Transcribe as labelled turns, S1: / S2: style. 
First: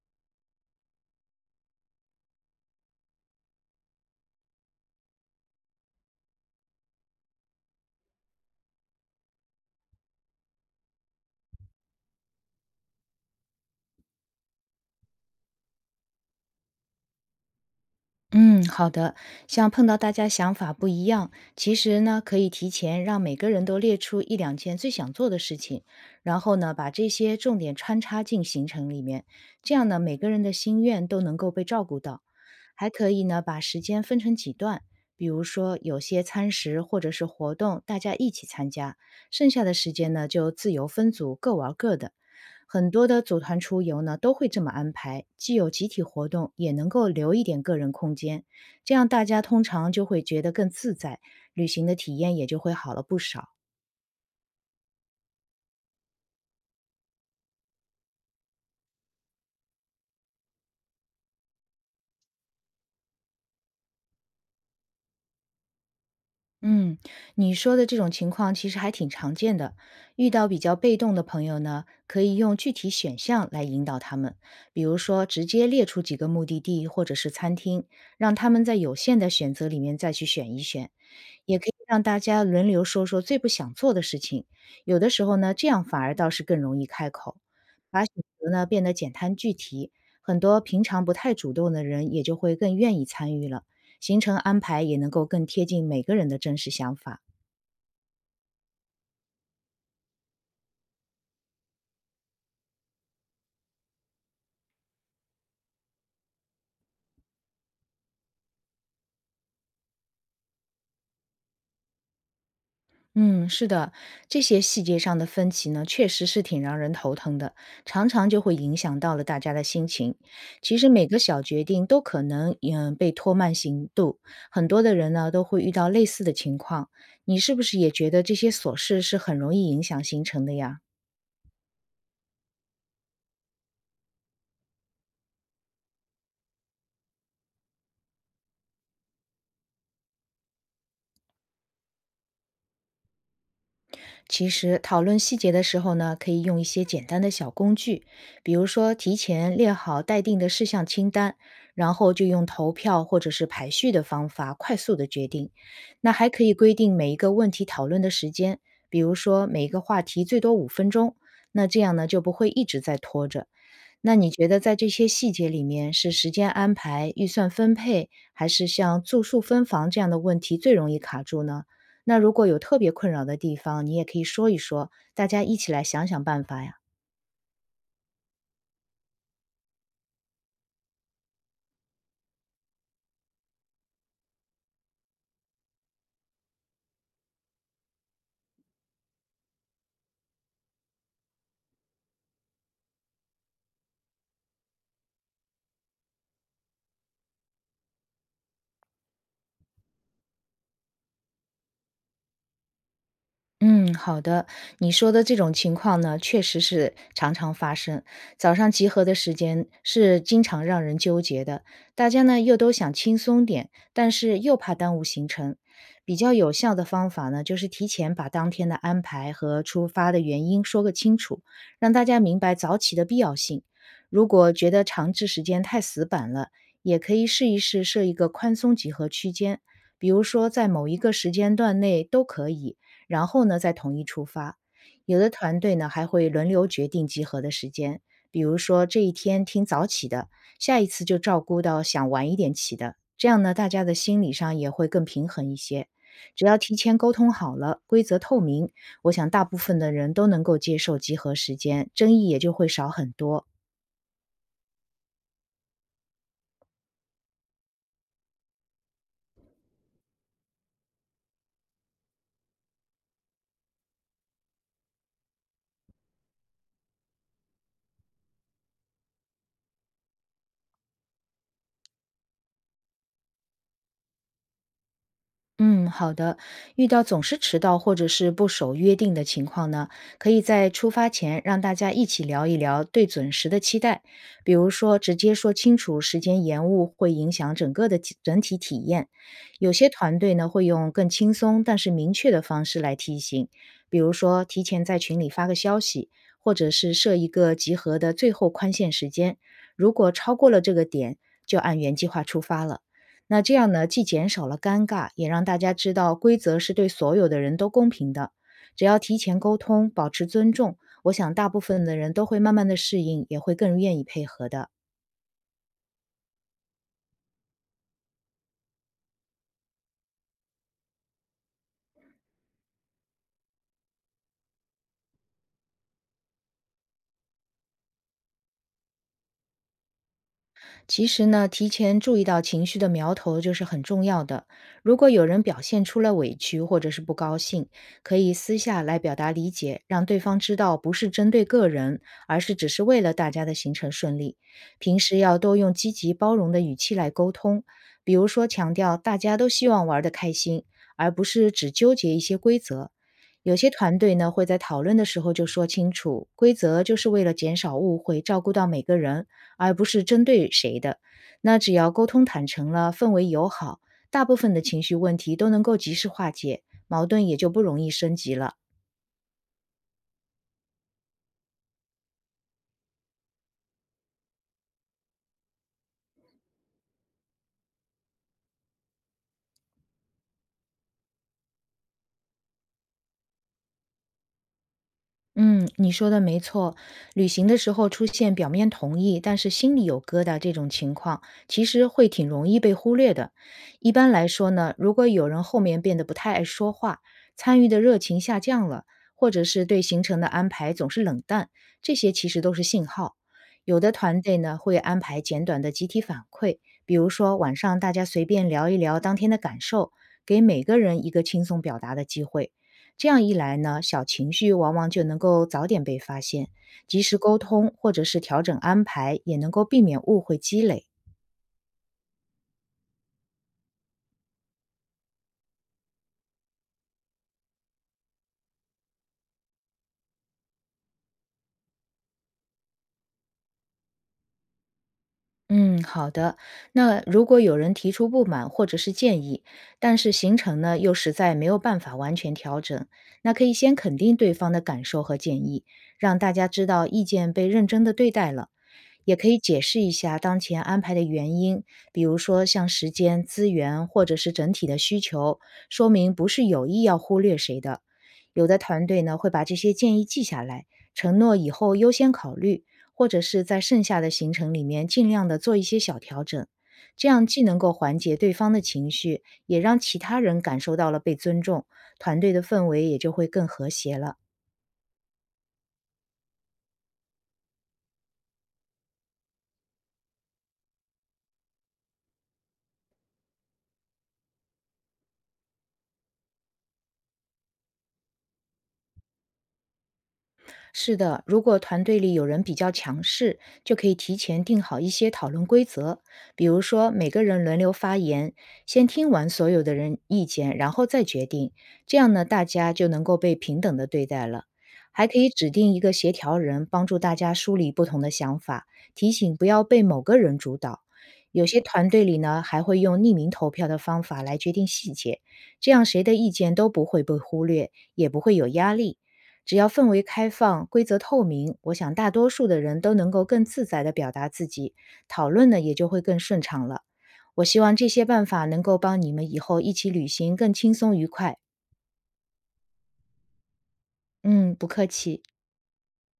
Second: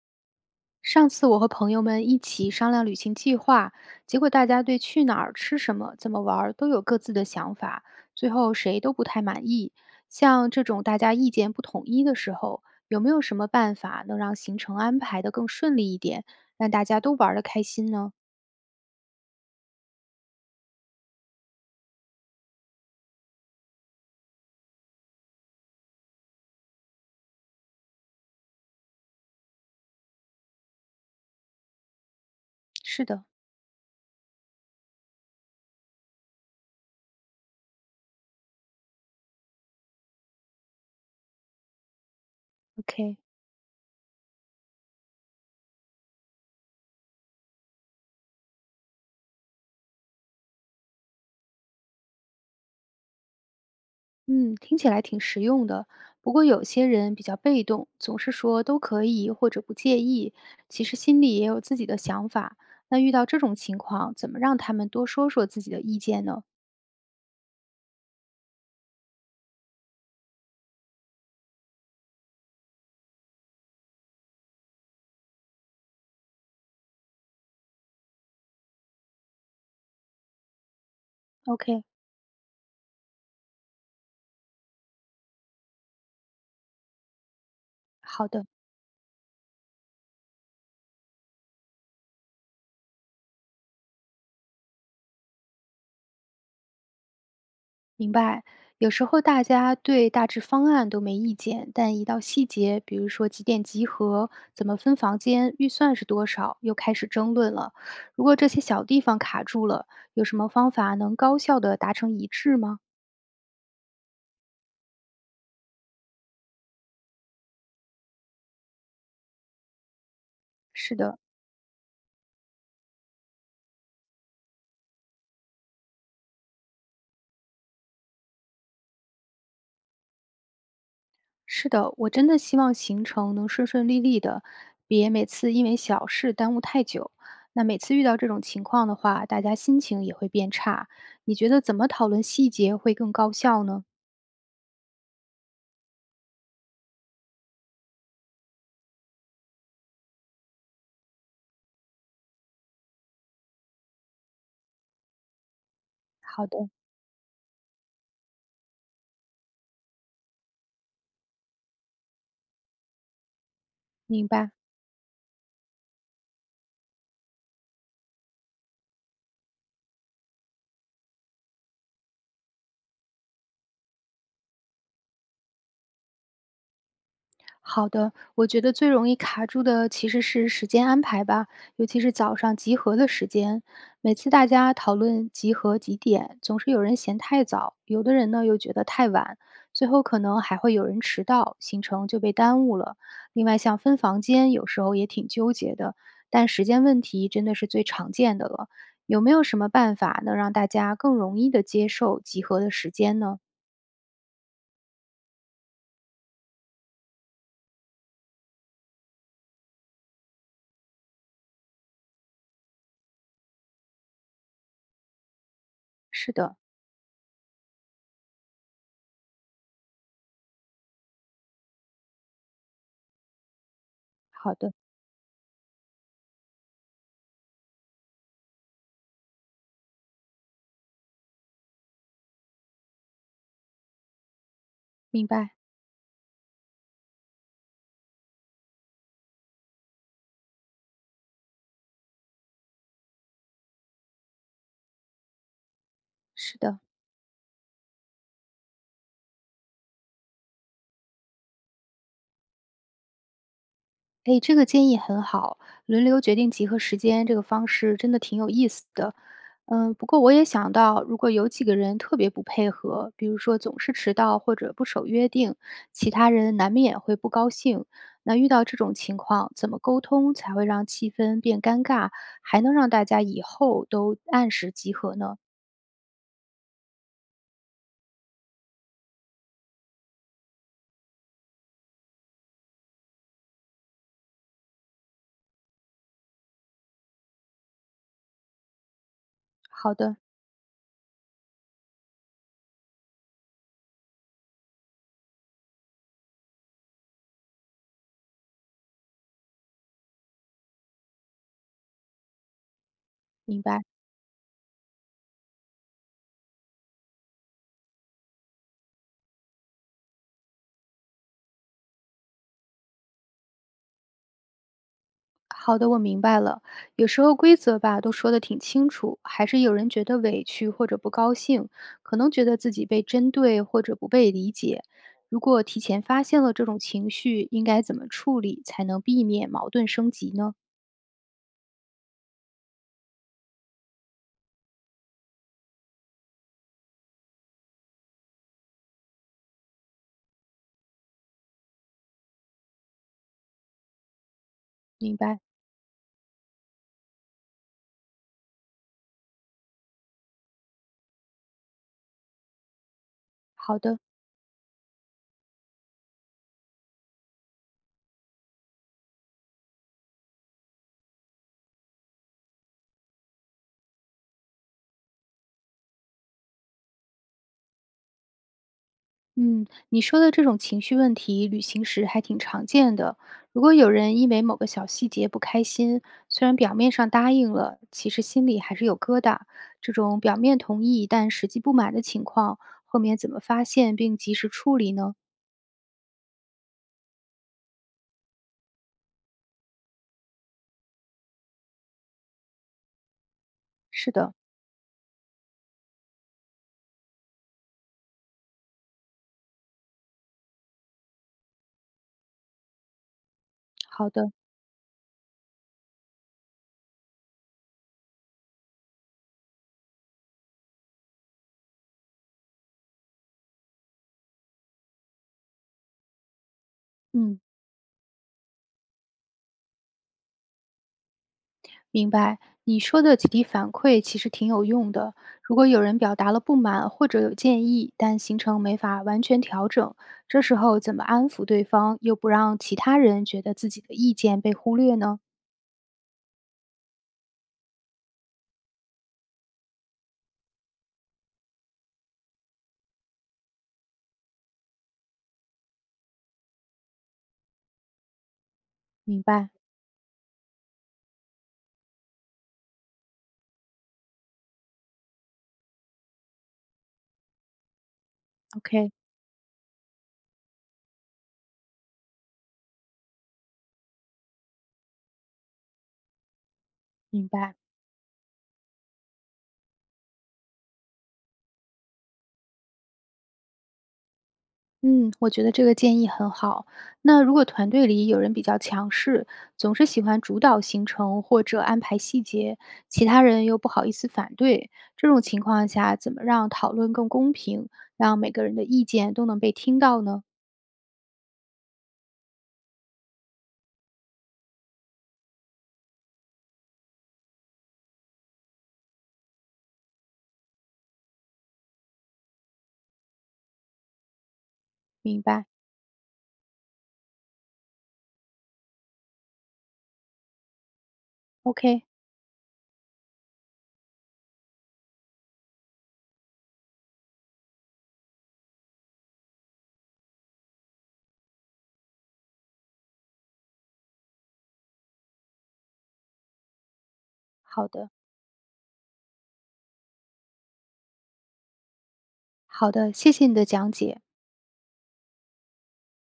S1: 上次我和朋友们一起商量旅行计划，结果大家对去哪儿、吃什么、怎么玩儿都有各自的想法，最后谁都不太满意。像这种大家意见不统一的时候，有没有什么办法能让行程安排得更顺利一点，让大家都玩得开心呢？
S2: 嗯，好的。像碰到大家想法不一样，其实呢，可以提前让每个人都列出一两件最想做的事情，然后呢，把这些重点穿插进行程里面，这样呢，每个人的心愿都能够被照顾到。还
S1: 是
S2: 可以
S1: 的
S2: 呢，把时间分成几段，比如说有些餐食或者是活动大家一起参加，剩下的时间呢就自由分组各玩各的。很多
S1: ，OK，
S2: 的组团出游呢都会这么安排，既有集体活动，也能够留一点个人空间，这样大家通常就会觉得更自在，旅行的体验也就会好了不少。
S1: 嗯，听起来挺实用的。不过有些人比较被动，总是说都可以或者不介意，其实心里也有自己的想法。那遇到这种情况，怎么让他们多说说自己的意见呢
S2: 嗯，你说的这种情况其实还挺常见的。遇到比较被动的朋友呢，可以用具体选项来引导他们，比如说直接列出几个目的地或者是餐厅，让他们在有限的选择里面再去选一选。也可以
S1: ？OK，
S2: 让大家轮流说说最不想做的事情，有的时候呢，这样反而倒是更容易开口，把选
S1: 好的，
S2: 择呢变得简单具体，很多平常不太主动的人也就会更愿意参与了。行程安排也能够更贴近每个人的真实想法。
S1: 明白。有时候大家对大致方案都没意见，但一到细节，比如说几点集合、怎么分房间、预算是多少，又开始争论了。如果这些小地方卡住了，有什么方法能高效的达成一致吗？
S2: 嗯，是的，这些细节上的分歧呢，确实是挺让人头疼的，常常就会影响到了大家的心情。其实
S1: 是
S2: 每
S1: 的。
S2: 个小决定都可能被拖慢行动，很多的人呢都会遇到类似的情况。你是不是也觉得这些琐事是很容易影响行程的呀？
S1: 是的，我真的希望行程能顺顺利利的，别每次因为小事耽误太久。那每次遇到这种情况的话，大家心情也会变差。你觉得怎么讨论细节会更高效呢？
S2: 其实讨论细节的时候呢，可以用一些简单的小工具，比如说提前列好待定的事项清单，然后就用投票或者是排序的方法快速的决定。那还可
S1: 好
S2: 以
S1: 的，
S2: 规定每一个问题讨论的时间，比如说每一个话题最多5分钟。那这样呢，就不会一直在拖着。那
S1: 明
S2: 你觉
S1: 白。
S2: 得在这些细节里面，是时间安排、预算分配，还是像住宿分房这样的问题最容易卡住呢？那如果有特别困扰的地方，你也可以说一说，大家一起来想想办法呀。
S1: 好的，我觉得最容易卡住的其实是时间安排吧，尤其是早上集合的时间。每次大家讨论集合几点，总是有人嫌太早，有的人呢又觉得太晚，最后可能还会有人迟到，行程就被耽误了。另外，像分房间，有时候也挺纠结的，但时间问题真的是最常见的了。有没有什么办法能让大家更容易的接受集合的时间呢？
S2: 嗯，好的。你说的这种情况呢，确实是常常发生。早上集合的时间是经常让人纠结的，大家呢又都想轻松点，但是又怕耽误行程。比
S1: 是
S2: 较有
S1: 的，
S2: 效的方法呢，就是提前把当天的安排和出发的原因说个清楚，让大家明白早起的必要性。如果
S1: 好
S2: 觉
S1: 的，
S2: 得长治时间太死板了，也可以试一试设一个宽松集合区间，比如说在某一个时间段内都可以。然后呢再统一出发。有
S1: 明
S2: 的
S1: 白，
S2: 团队呢还会轮流决定集合的时间，比如说这一天听早起的，下一次就照顾到想晚一点起的，这样呢大家的心理上也会更平衡一些。只要
S1: 是
S2: 提
S1: 的。
S2: 前沟通好了，规则透明，我想大部分的人都能够接受集合时间，争议也就会少很多。
S1: 哎，这个建议很好，轮流决定集合时间这个方式真的挺有意思的。不过我也想到，如果有几个人特别不配合，比如说总是迟到或者不守约定，其他人难免会不高兴。那遇到这种情况，怎么沟通才会让气氛变尴尬，还能让大家以后都按时集合呢？
S2: 嗯，好的。遇到总是迟到或者是不守约定的情况呢，可以在出发前让大家一起聊一聊对准时的期待，比如说直接说清楚时间延误会影响整个的整体体验。有些
S1: 好的，
S2: 团队呢会用更轻松但是明确的方式来提醒，比如说提前在群里发个消息，或者是设一个集合的最后宽限时间，如果超过了这个点，就按原计划出发了。那这
S1: 明
S2: 样
S1: 白。
S2: 呢，既减少了尴尬，也让大家知道规则是对所有的人都公平的。只要提前沟通，保持尊重，我想大部分的人都会慢慢的适应，也会更愿意配合的。
S1: 好的，我明白了。有时候规则吧都说的挺清楚，还是有人觉得委屈或者不高兴，可能觉得自己被针对或者不被理解。如果提前发现了这种情绪，应该怎么处理才能避免矛盾升级呢？
S2: 其实呢，提前注意到情绪的苗头就是很重要的。如果有人表现出了委屈或者是不高兴，可以私下来表达理解，让对方知道不是针对个人，而是只是为了大家的行程顺利。平时
S1: 明
S2: 要
S1: 白，
S2: 多用积极包容的语气来沟通，比如说强调大家都希望玩得开心，而不是只纠结一些规则。有些
S1: 好
S2: 团
S1: 的。
S2: 队呢会在讨论的时候就说清楚，规则就是为了减少误会，照顾到每个人。而不是针对谁的。那只要沟通坦诚了，氛围友好，大部分的情绪问题都能够及时化解，矛盾也就不容易升级了。
S1: 嗯，你说的这种情绪问题，旅行时还挺常见的。如果有人因为某个小细节不开心，虽然表面上答应了，其实心里还是有疙瘩。这种表面同意但实际不满的情况，后面怎么发现并及时处理呢？
S2: 嗯，你说的没错。旅行的时候出现表面同意，但是心里有疙瘩这种情况，其实会挺容易被忽略的。一般
S1: 是
S2: 来
S1: 的，
S2: 说呢，如果有人后面变得不太爱说话，参与的热情下降了，或者是对行程的安排总是冷淡，这些其实都是信号。有的
S1: 好
S2: 团
S1: 的，
S2: 队呢会安排简短的集体反馈，比如说晚上大家随便聊一聊当天的感受，给每个人一个轻松表达的机会。这样一来呢，小情绪往往就能够早点被发现，及时沟
S1: 嗯。
S2: 通或者是调整安排，也能够避免误会积累。
S1: 明白，你说的集体反馈其实挺有用的。如果有人表达了不满或者有建议，但行程没法完全调整，这时候怎么安抚对方，又不让其他人觉得自己的意见被忽略呢？
S2: 嗯，好的。那如果有人提出不满或者是建议，但是行程呢又实在没有办法完全调整，那可以先肯定对方的感受和建议，让大家知道意见被认真的对待了。也
S1: 明
S2: 可以
S1: 白
S2: 解释一下当前安排的原因，比如说像时间、资源或者是整体的需求，说明不是有意要忽略谁的。有的团
S1: ，OK，
S2: 队呢会把这些建议记下来，承诺以后优先考虑，或者是在剩下的行程里面尽量的做一些小调整，这样
S1: 明
S2: 既
S1: 白。
S2: 能够缓解对方的情绪，也让其他人感受到了被尊重，团队的氛围也就会更和谐了。
S1: 嗯，我觉得这个建议很好。那如果团队里有人比较强势，总是喜欢主导行程或者安排细节，其他人又不好意思反对，这种情况下，怎么让讨论更公平，让每个人的意见都能被听到呢？
S2: 是的，如果团队里有人比较强势，就可以提前定好一些讨论规则，比如说每个人轮流发言，先听完所有的人意见，然后再决定。这样呢，大家就能够被平等的对待了。还可
S1: 明
S2: 以
S1: 白
S2: 指定一个协调人，帮助大家梳理不同的想法，提醒不要被某个人主导。有些
S1: ，OK，
S2: 团队里呢，还会用匿名投票的方法来决定细节，这样谁的意见都不会被忽略，也不会有压力。只要氛围开放、规则透明，我想大多数的人都能够更自在地表达自己，讨论呢也就会更顺畅了。我希
S1: 好
S2: 望这
S1: 的，
S2: 些办法能够帮你们以后一起旅行更轻松愉快。
S1: 好的，谢谢你的讲解。
S2: 嗯，不客气。